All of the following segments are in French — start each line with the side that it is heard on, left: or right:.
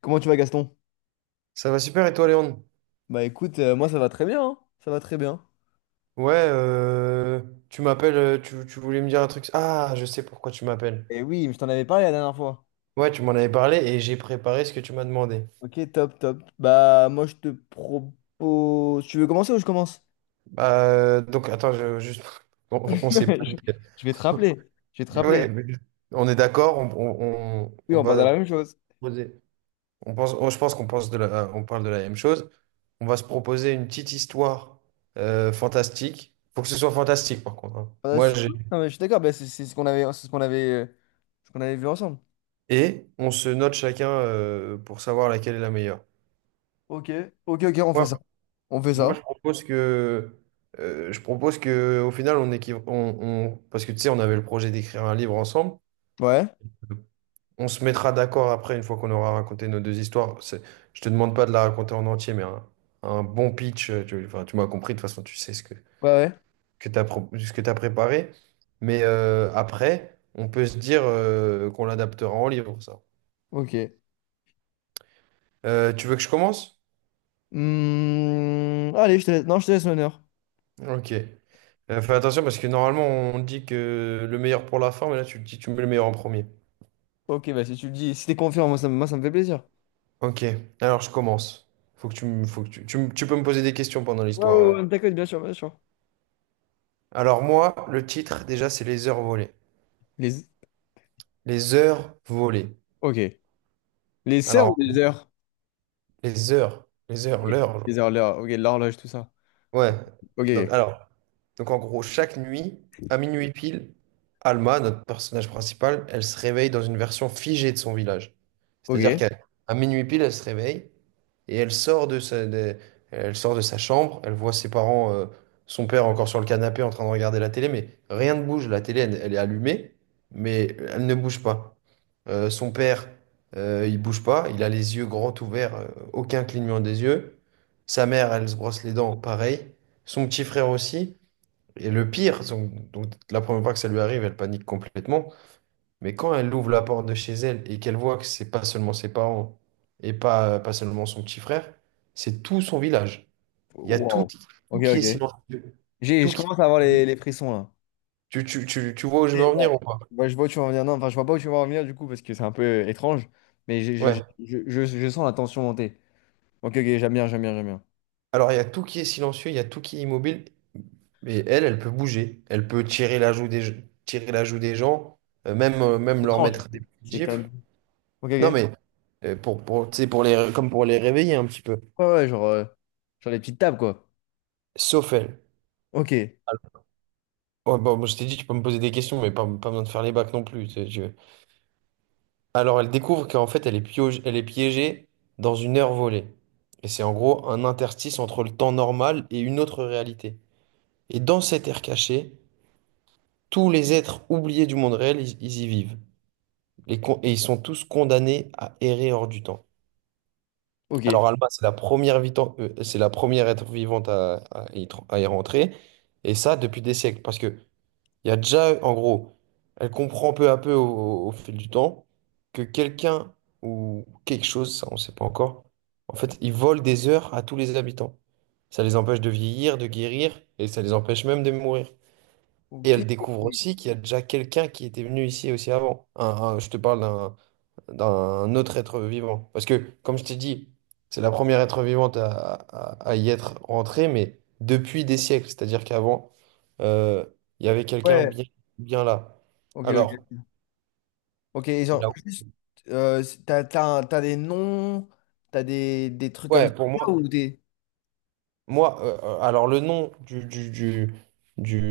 left: Comment tu vas, Gaston?
right: Ça va super et toi, Léon?
left: Bah écoute, moi ça va très bien, hein. Ça va très bien.
right: Ouais, euh, tu m'appelles, tu voulais me dire un truc. Ah, je sais pourquoi tu m'appelles.
left: Et oui, je t'en avais parlé la dernière fois.
right: Ouais, tu m'en avais parlé et j'ai préparé ce que tu m'as demandé.
left: Ok, top, top. Bah moi je te propose... Tu veux commencer ou je commence?
right: Donc, attends, juste, on s'est pas
left: Je
right: dit.
left: je vais te rappeler. Je vais te
right: Ouais,
left: rappeler.
right: mais on est d'accord,
left: Oui,
right: on
left: on parle de
right: va,
left: la même chose.
right: je pense qu'on pense de la, on parle de la même chose. On va se proposer une petite histoire fantastique. Faut que ce soit fantastique, par contre, hein.
left: Ah,
right: Moi,
left: si.
right: j'ai.
left: Non, mais je suis d'accord, bah, c'est ce qu'on avait, ce qu'on avait vu ensemble.
right: Et on se note chacun pour savoir laquelle est la meilleure.
left: Ok, ok, ok, on
right: Ouais.
left: fait ça. On fait
right: Moi,
left: ça.
right: je propose que, au final, on, parce que tu sais, on avait le projet d'écrire un livre ensemble.
left: Ouais,
right: On se mettra d'accord après, une fois qu'on aura raconté nos deux histoires. Je te demande pas de la raconter en entier, mais un bon pitch. Tu, enfin, tu m'as compris, de toute façon, tu sais ce que,
left: ouais, ouais.
right: que tu as, ce que tu préparé. Mais après, on peut se dire qu'on l'adaptera en livre, ça.
left: Ok.
right: Tu veux que je commence?
left: Hmm, allez, je te laisse. Non, je te laisse l'honneur.
right: Ok. Fais attention parce que normalement, on dit que le meilleur pour la fin, mais là, tu te dis, tu mets le meilleur en premier.
left: Ok, bah si tu le dis, si t'es confiant, moi, ça me fait plaisir.
right: Ok, alors je commence. Faut que tu peux me poser des questions pendant
left: Ouais,
right: l'histoire,
left: ouais,
right: ouais.
left: ouais, d'accord, bien sûr, bien sûr.
right: Alors moi, le titre, déjà, c'est les heures volées.
left: Les...
right: Les heures volées.
left: Ok. Les sœurs ou
right: Alors,
left: les heures?
right: les heures,
left: Ok.
right: l'heure.
left: Les heures, l'heure. Ok, l'horloge, tout ça.
right: Ouais. Donc,
left: Ok.
right: alors, donc en gros, chaque nuit, à minuit pile, Alma, notre personnage principal, elle se réveille dans une version figée de son village.
left: Ok.
right: C'est-à-dire
left: Ok.
right: qu'à À minuit pile, elle se réveille et elle sort de sa chambre, elle voit ses parents, son père encore sur le canapé en train de regarder la télé, mais rien ne bouge. La télé, elle, elle est allumée, mais elle ne bouge pas. Son père, il bouge pas, il a les yeux grands ouverts, aucun clignement des yeux. Sa mère, elle se brosse les dents, pareil. Son petit frère aussi. Et le pire, son- donc, la première fois que ça lui arrive, elle panique complètement. Mais quand elle ouvre la porte de chez elle et qu'elle voit que c'est pas seulement ses parents et pas seulement son petit frère, c'est tout son village. Il y a tout,
left: Wow.
right: tout
left: Ok,
right: qui est
left: ok.
right: silencieux. Tout
left: Je
right: qui...
left: commence à avoir les frissons là.
right: Tu vois où je
left: Et
right: veux en
left: là,
right: venir ou pas?
left: bah, je vois où tu vas en venir. Non, enfin, je vois pas où tu vas en venir du coup parce que c'est un peu étrange. Mais
right: Ouais.
left: je sens la tension monter. Ok, ok, j'aime bien, j'aime bien, j'aime bien.
right: Alors, il y a tout qui est silencieux, il y a tout qui est immobile. Mais elle, elle peut bouger. Elle peut tirer la joue des gens, même leur
left: Étrange.
right: mettre des petites
left: C'est quand
right: gifles.
left: même. Ok,
right: Non,
left: ok.
right: mais pour, tu sais, pour les, comme pour les réveiller un petit peu.
left: Ouais, ouais, genre, genre les petites tables quoi.
right: Sauf elle.
left: Ok.
right: Oh, bon, moi, je t'ai dit, tu peux me poser des questions, mais pas, pas besoin de faire les bacs non plus, tu sais, je- Alors, elle découvre qu'en fait, elle est piégée dans une heure volée. Et c'est en gros un interstice entre le temps normal et une autre réalité. Et dans cette ère cachée, tous les êtres oubliés du monde réel, ils y vivent. Et ils sont tous condamnés à errer hors du temps.
left: Ok.
right: Alors Alma, c'est la première être vivante à, à y rentrer, et ça depuis des siècles, parce que il y a déjà, en gros, elle comprend peu à peu au fil du temps que quelqu'un ou quelque chose, ça on ne sait pas encore, en fait, ils volent des heures à tous les habitants. Ça les empêche de vieillir, de guérir, et ça les empêche même de mourir. Et
left: Ok.
right: elle découvre aussi qu'il y a déjà quelqu'un qui était venu ici aussi avant. Je te parle d'un autre être vivant. Parce que, comme je t'ai dit, c'est la première être vivante à, à y être rentrée, mais depuis des siècles. C'est-à-dire qu'avant, euh, il y avait quelqu'un
left: Ouais.
right: bien, bien là.
left: Ok,
right: Alors,
left: ok. Ok, et genre,
right: là,
left: juste, t'as, t'as des noms, t'as des trucs comme
right: ouais,
left: ça,
right: pour
left: ou
right: moi,
left: des...
right: alors le nom du, du, du,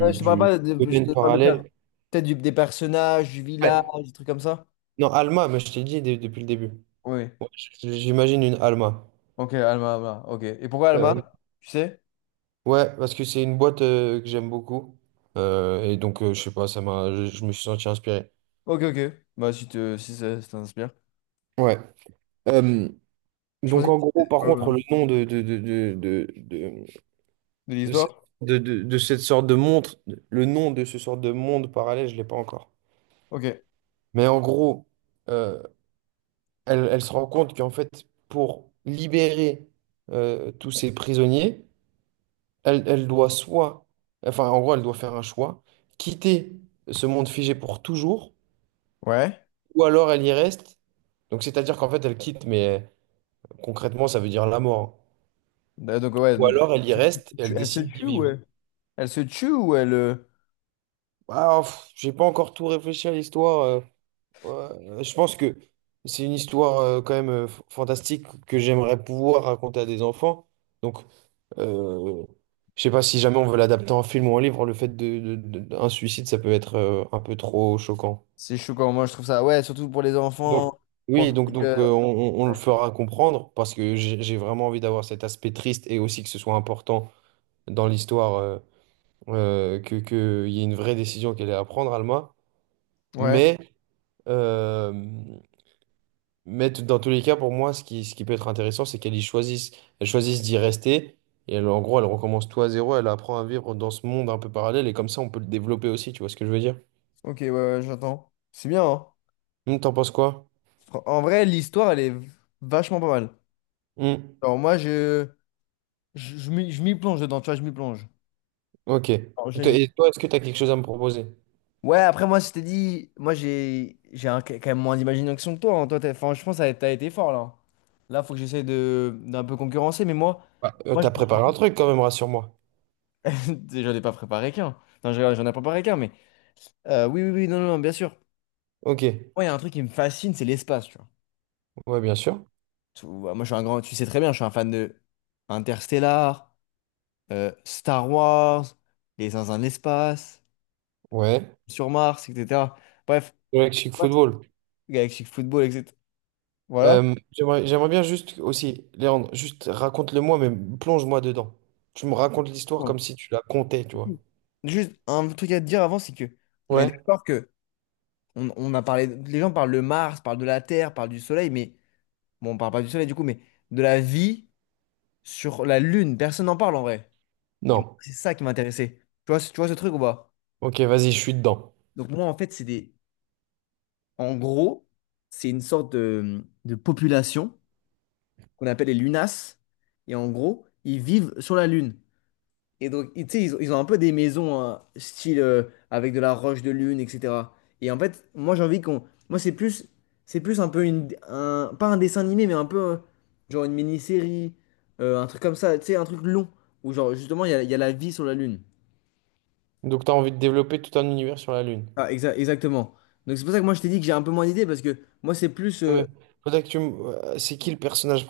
left: Ouais, je te parle
right: du
left: pas, de, je
right: domaine
left: te parle de per-
right: parallèle,
left: peut-être des personnages, du village,
right: ouais,
left: des trucs comme ça.
right: non, Alma, mais je t'ai dit depuis le début.
left: Oui.
right: Ouais, j'imagine une Alma.
left: Ok, Alma, Alma. Ok. Et pourquoi
right: Euh,
left: Alma? Tu sais?
right: Ouais, parce que c'est une boîte que j'aime beaucoup. Je sais pas, je me suis senti inspiré.
left: Ok, ok. Bah, si, te, si ça t'inspire.
right: Ouais. Euh,
left: Je
right: donc,
left: pensais que
right: en gros,
left: c'était
right: par
left: ouais,
right: contre,
left: ouais.
right: le nom de
left: De
right: de cette,
left: l'histoire.
right: de cette sorte de montre, le nom de ce sorte de monde parallèle, je l'ai pas encore.
left: Ok.
right: Mais en gros, euh, elle, elle se rend compte qu'en fait, pour libérer tous ces prisonniers, elle, elle doit soit, enfin, en gros, elle doit faire un choix, quitter ce monde figé pour toujours.
left: Ouais.
right: Ou alors elle y reste. Donc c'est-à-dire qu'en fait elle quitte, mais concrètement ça veut dire la mort, hein.
left: Donc, ouais.
right: Ou
left: Donc,
right: alors elle
left: elle
right: y
left: se
right: reste et elle
left: elle se
right: décide d'y
left: tue ou
right: vivre.
left: elle... elle se tue ou elle. euh,
right: Ah, pff, j'ai pas encore tout réfléchi à l'histoire. Ouais, je pense que c'est une histoire quand même fantastique que j'aimerais pouvoir raconter à des enfants. Donc euh, je sais pas si jamais on veut l'adapter en film ou en livre, le fait d'un suicide ça peut être un peu trop choquant.
left: C'est choquant. Moi, je trouve ça. Ouais, surtout pour les
right: Donc,
left: enfants. Pour le
right: oui,
left: public,
right: donc on, on le
left: ouais.
right: fera comprendre parce que j'ai vraiment envie d'avoir cet aspect triste et aussi que ce soit important dans l'histoire, que, qu'il y ait une vraie décision qu'elle ait à prendre, Alma.
left: Ouais.
right: Mais, euh, mais dans tous les cas, pour moi, ce qui peut être intéressant, c'est qu'elle y choisisse, elle choisisse d'y rester. En gros, elle recommence tout à zéro, elle apprend à vivre dans ce monde un peu parallèle et comme ça, on peut le développer aussi, tu vois ce que je veux dire?
left: Ok, ouais, ouais, j'entends. C'est bien, hein.
right: Hmm, t'en penses quoi?
left: En vrai, l'histoire, elle est vachement pas mal.
right: Hmm,
left: Alors moi, je m'y plonge dedans, tu vois, je m'y plonge.
right: ok.
left: Alors,
right: Et toi, est-ce que tu as quelque chose à me proposer?
left: ouais, après, moi, je t'ai dit, moi, j'ai quand même moins d'imagination que toi, hein. Toi, enfin, je pense que t'as été fort, là. Là, faut que j'essaie de d'un peu concurrencer, mais moi,
right: Bah,
left: moi, je
right: t'as
left: me suis
right: préparé un
left: dit-
right: truc quand même, rassure-moi.
left: j'en ai pas préparé qu'un. Non, je rigole, j'en ai préparé qu'un, mais... oui, oui, oui, non, non, non, bien sûr.
right: Ok,
left: Moi, il y a un truc qui me fascine, c'est l'espace, tu vois.
right: ouais, bien sûr.
left: Moi, je suis un grand... Tu sais très bien, je suis un fan de Interstellar, Star Wars, les uns dans l'espace,
right: Ouais.
left: sur Mars, etc. Bref,
right: Ouais, Chic
left: ouais.
right: Football.
left: Galactic Football, etc. Voilà.
right: J'aimerais bien juste aussi, Léandre, juste raconte-le-moi, mais plonge-moi dedans. Tu me racontes l'histoire
left: Ouais.
right: comme si tu la comptais, tu vois.
left: Juste un truc à te dire avant, c'est que on est
right: Ouais?
left: d'accord que on a parlé, les gens parlent de Mars, parlent de la Terre, parlent du Soleil, mais bon, on parle pas du Soleil du coup, mais de la vie sur la Lune, personne n'en parle en vrai. Et moi,
right: Non.
left: c'est ça qui m'intéressait. Tu vois, tu vois ce truc ou pas?
right: Ok, vas-y, je suis dedans.
left: Donc moi, en fait, en gros, c'est une sorte de population qu'on appelle les lunas. Et en gros, ils vivent sur la Lune. Et donc, tu sais, ils ont un peu des maisons style avec de la roche de lune, etc. Et en fait, moi, j'ai envie qu'on. Moi, c'est plus un peu pas un dessin animé, mais un peu genre une mini-série, un truc comme ça, tu sais, un truc long où genre justement il y a la vie sur la Lune.
right: Donc, t'as envie de développer tout un univers sur la Lune.
left: Ah, exactement. Donc c'est pour ça que moi je t'ai dit que j'ai un peu moins d'idées parce que moi c'est plus
right: Non, mais faudrait que c'est qui le personnage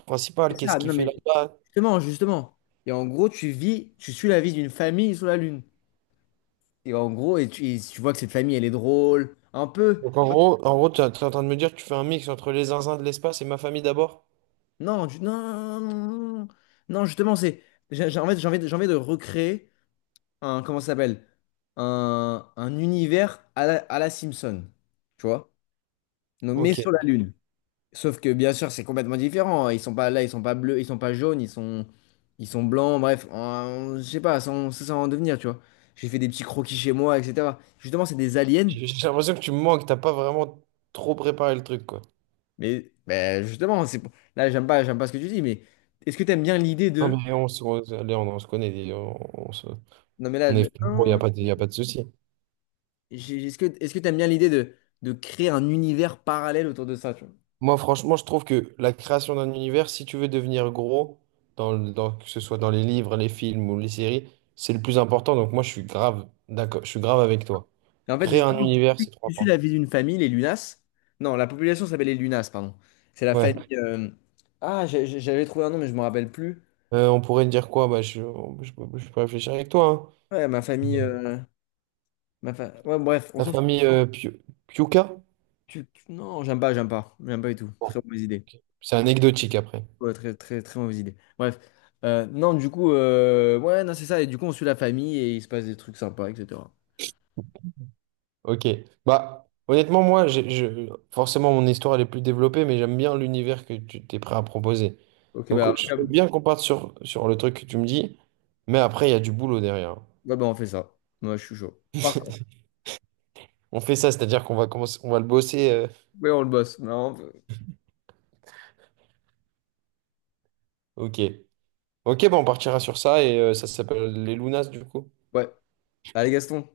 left: c'est
right: principal? Qu'est-ce
left: ça.
right: qu'il
left: Non
right: fait
left: mais
right: là-bas?
left: justement, justement. Et en gros, tu suis la vie d'une famille sur la Lune. Et en gros, et tu vois que cette famille, elle est drôle, un peu.
right: Donc, en gros, t'es en train de me dire que tu fais un mix entre les zinzins de l'espace et ma famille d'abord?
left: Non, du- non, non, non, non, non. Justement, c'est. J'ai envie, j'ai envie de recréer un. Comment ça s'appelle? Un univers à la Simpson. Tu vois? Donc, mais
right: Ok.
left: sur la Lune. Sauf que, bien sûr, c'est complètement différent, hein. Ils sont pas là, ils sont pas bleus, ils sont pas jaunes, ils sont blancs, bref. Je sais pas, ça, ça, ça va en devenir, tu vois. J'ai fait des petits croquis chez moi, etc. Justement, c'est des aliens.
right: J'ai l'impression que tu me manques, t'as pas vraiment trop préparé le truc, quoi.
left: Mais ben, justement, là, j'aime pas ce que tu dis, mais est-ce que tu aimes bien l'idée
right: Non,
left: de...
right: mais on, allez, on se connaît, dis, on se-
left: Non, mais là,
right: on est il n'y a
left: hein,
right: pas de, y a pas de souci.
left: est-ce que tu aimes bien l'idée de créer un univers parallèle autour de ça, tu vois?
right: Moi, franchement, je trouve que la création d'un univers, si tu veux devenir gros, dans que ce soit dans les livres, les films ou les séries, c'est le plus important. Donc, moi, je suis grave, d'accord, je suis grave avec toi.
left: Et en fait,
right: Créer un
left: justement,
right: univers, c'est trop
left: tu suis la
right: important.
left: vie d'une famille, les Lunas. Non, la population s'appelle les Lunas, pardon. C'est la famille...
right: Ouais.
left: ah, j'avais trouvé un nom, mais je me rappelle plus.
right: On pourrait dire quoi? Bah, je peux réfléchir avec toi,
left: Ouais, ma
right: hein.
left: famille... ouais, bref, on
right: La
left: s'en fout.
right: famille Piuca?
left: Non, j'aime pas, j'aime pas. J'aime pas du tout.
right: Bon,
left: Très mauvaise idée.
right: ok. C'est anecdotique après.
left: Ouais, très, très, très mauvaise idée. Bref. Non, du coup, ouais, non, c'est ça. Et du coup, on suit la famille et il se passe des trucs sympas, etc.
right: Ok. Bah, honnêtement, moi, forcément, mon histoire, elle est plus développée, mais j'aime bien l'univers que tu t'es prêt à proposer.
left: Ok,
right: Donc,
left: bah,
right: je
left: après, ouais,
right: veux bien qu'on parte sur, sur le truc que tu me dis, mais après, il y a du boulot derrière, hein.
left: bah, on fait ça. Moi, je suis chaud. Par contre,
right: On fait ça, c'est-à-dire qu'on va commencer, on va le bosser.
left: ouais, on le bosse. Non, on peut-
right: Ok. Ok, bah, on partira sur ça et ça s'appelle les Lunas, du coup.
left: ouais. Allez, Gaston.